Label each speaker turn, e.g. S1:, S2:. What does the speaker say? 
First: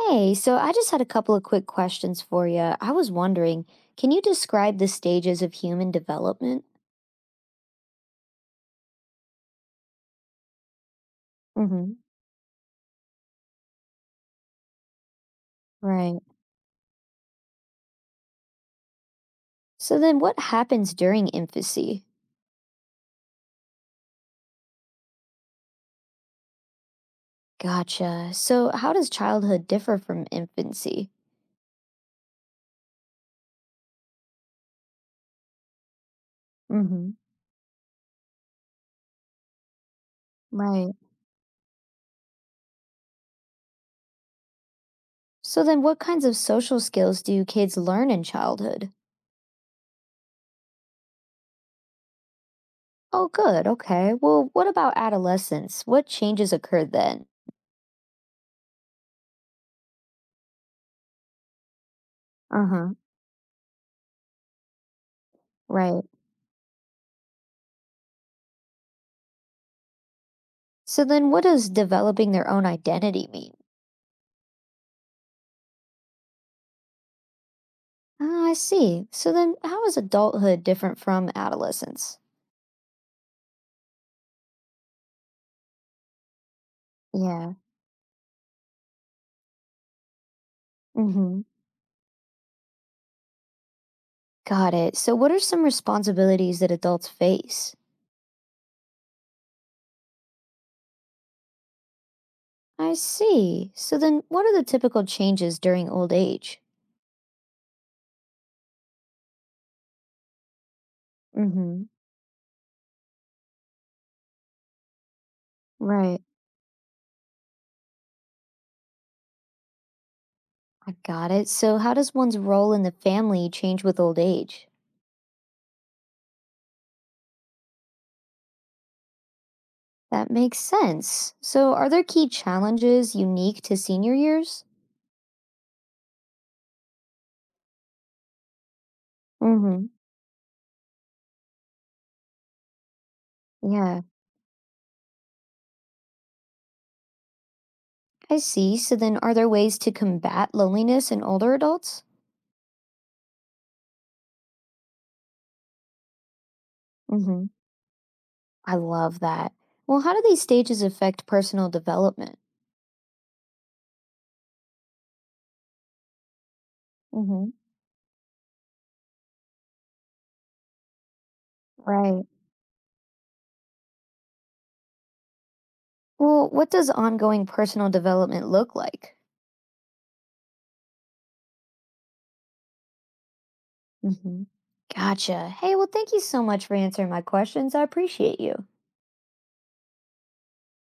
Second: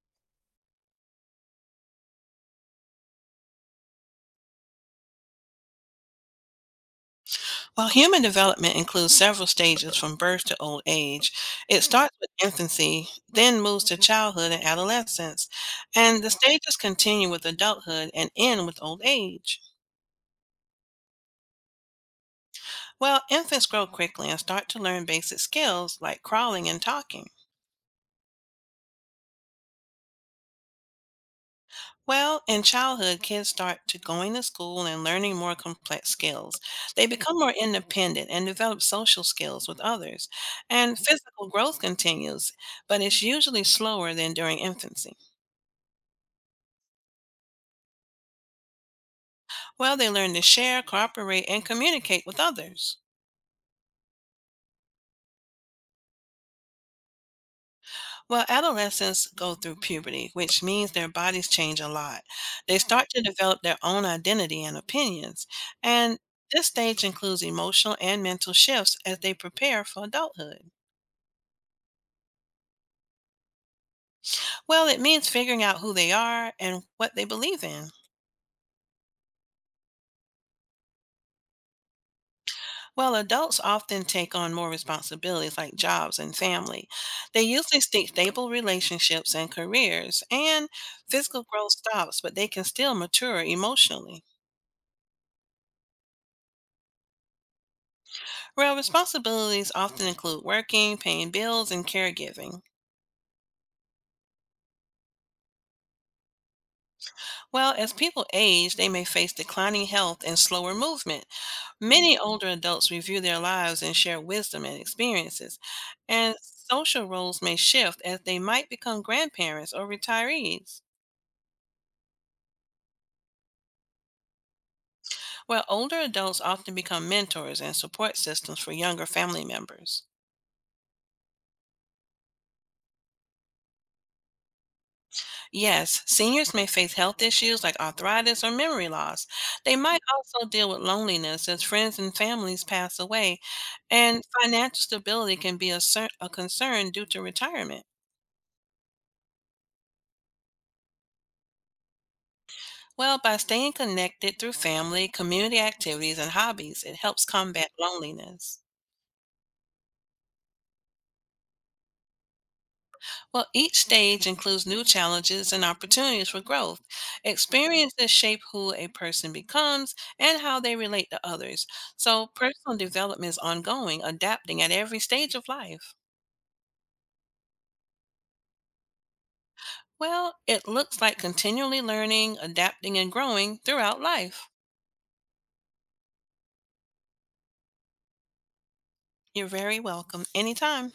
S1: Hey, so I just had a couple of quick questions for you. I was wondering, can you describe the stages of human development?
S2: While human development includes several stages from birth to old age, it
S1: Mm-hmm.
S2: starts with infancy, then moves to childhood and adolescence,
S1: Right.
S2: and the stages continue with adulthood and end with old age.
S1: So then what happens during infancy?
S2: Well, infants grow quickly and start to learn basic skills like crawling and talking.
S1: Gotcha. So how does childhood differ from infancy?
S2: Well, in childhood, kids start to going to school and learning more complex skills. They
S1: Mm-hmm.
S2: become more independent and develop social skills with others.
S1: Right.
S2: And physical growth continues, but it's usually slower than during infancy.
S1: So then what kinds of social skills do kids learn in childhood?
S2: Well, they learn to share, cooperate, and communicate with others.
S1: Oh, good. Okay. Well, what about adolescence? What changes occur then?
S2: Well, adolescents go through puberty, which means their bodies change a lot. They
S1: Uh-huh.
S2: start to develop their own identity and opinions.
S1: Right.
S2: And this stage includes emotional and mental shifts as they prepare for adulthood.
S1: So then what does developing their own identity mean?
S2: Well, it means figuring out who they are and what they believe in.
S1: Ah, I see. So then, how is adulthood different from adolescence?
S2: Well, adults often take on more responsibilities like jobs and family. They
S1: Yeah.
S2: usually seek stable relationships and careers, and
S1: Mm-hmm.
S2: physical growth stops, but they can still mature emotionally.
S1: Got it. So, what are some responsibilities that adults face?
S2: Well, responsibilities often include working, paying bills, and caregiving.
S1: I see. So then, what are the typical changes during old age?
S2: Well, as people age, they may face declining health and slower movement.
S1: Mm-hmm.
S2: Many older adults review their lives and share wisdom and experiences,
S1: Right.
S2: and social roles may shift as they might become grandparents or retirees.
S1: I got it. So, how does one's role in the family change with old age?
S2: Well, older adults often become mentors and support systems for younger family members.
S1: That makes sense. So, are there key challenges unique to senior years?
S2: Yes, seniors may face health issues like arthritis or memory loss. They
S1: Mm-hmm.
S2: might also deal with loneliness as friends and families pass away,
S1: Yeah.
S2: and financial stability can be a concern due to retirement.
S1: I see. So then, are there ways to combat loneliness in older adults?
S2: Well, by staying connected through family, community activities, and hobbies, it helps
S1: Mm-hmm.
S2: combat loneliness.
S1: I love that. Well, how do these stages affect personal development?
S2: Well, each stage includes new challenges and opportunities for growth.
S1: Hmm.
S2: Experiences shape who a person becomes and how they relate to others.
S1: Right.
S2: So, personal development is ongoing, adapting at every stage of life.
S1: Well, what does ongoing personal development look like?
S2: Well, it looks like continually learning, adapting, and growing throughout
S1: Hmm.
S2: life.
S1: Gotcha. Hey, well, thank you so much for answering my questions. I appreciate you.
S2: You're very welcome anytime.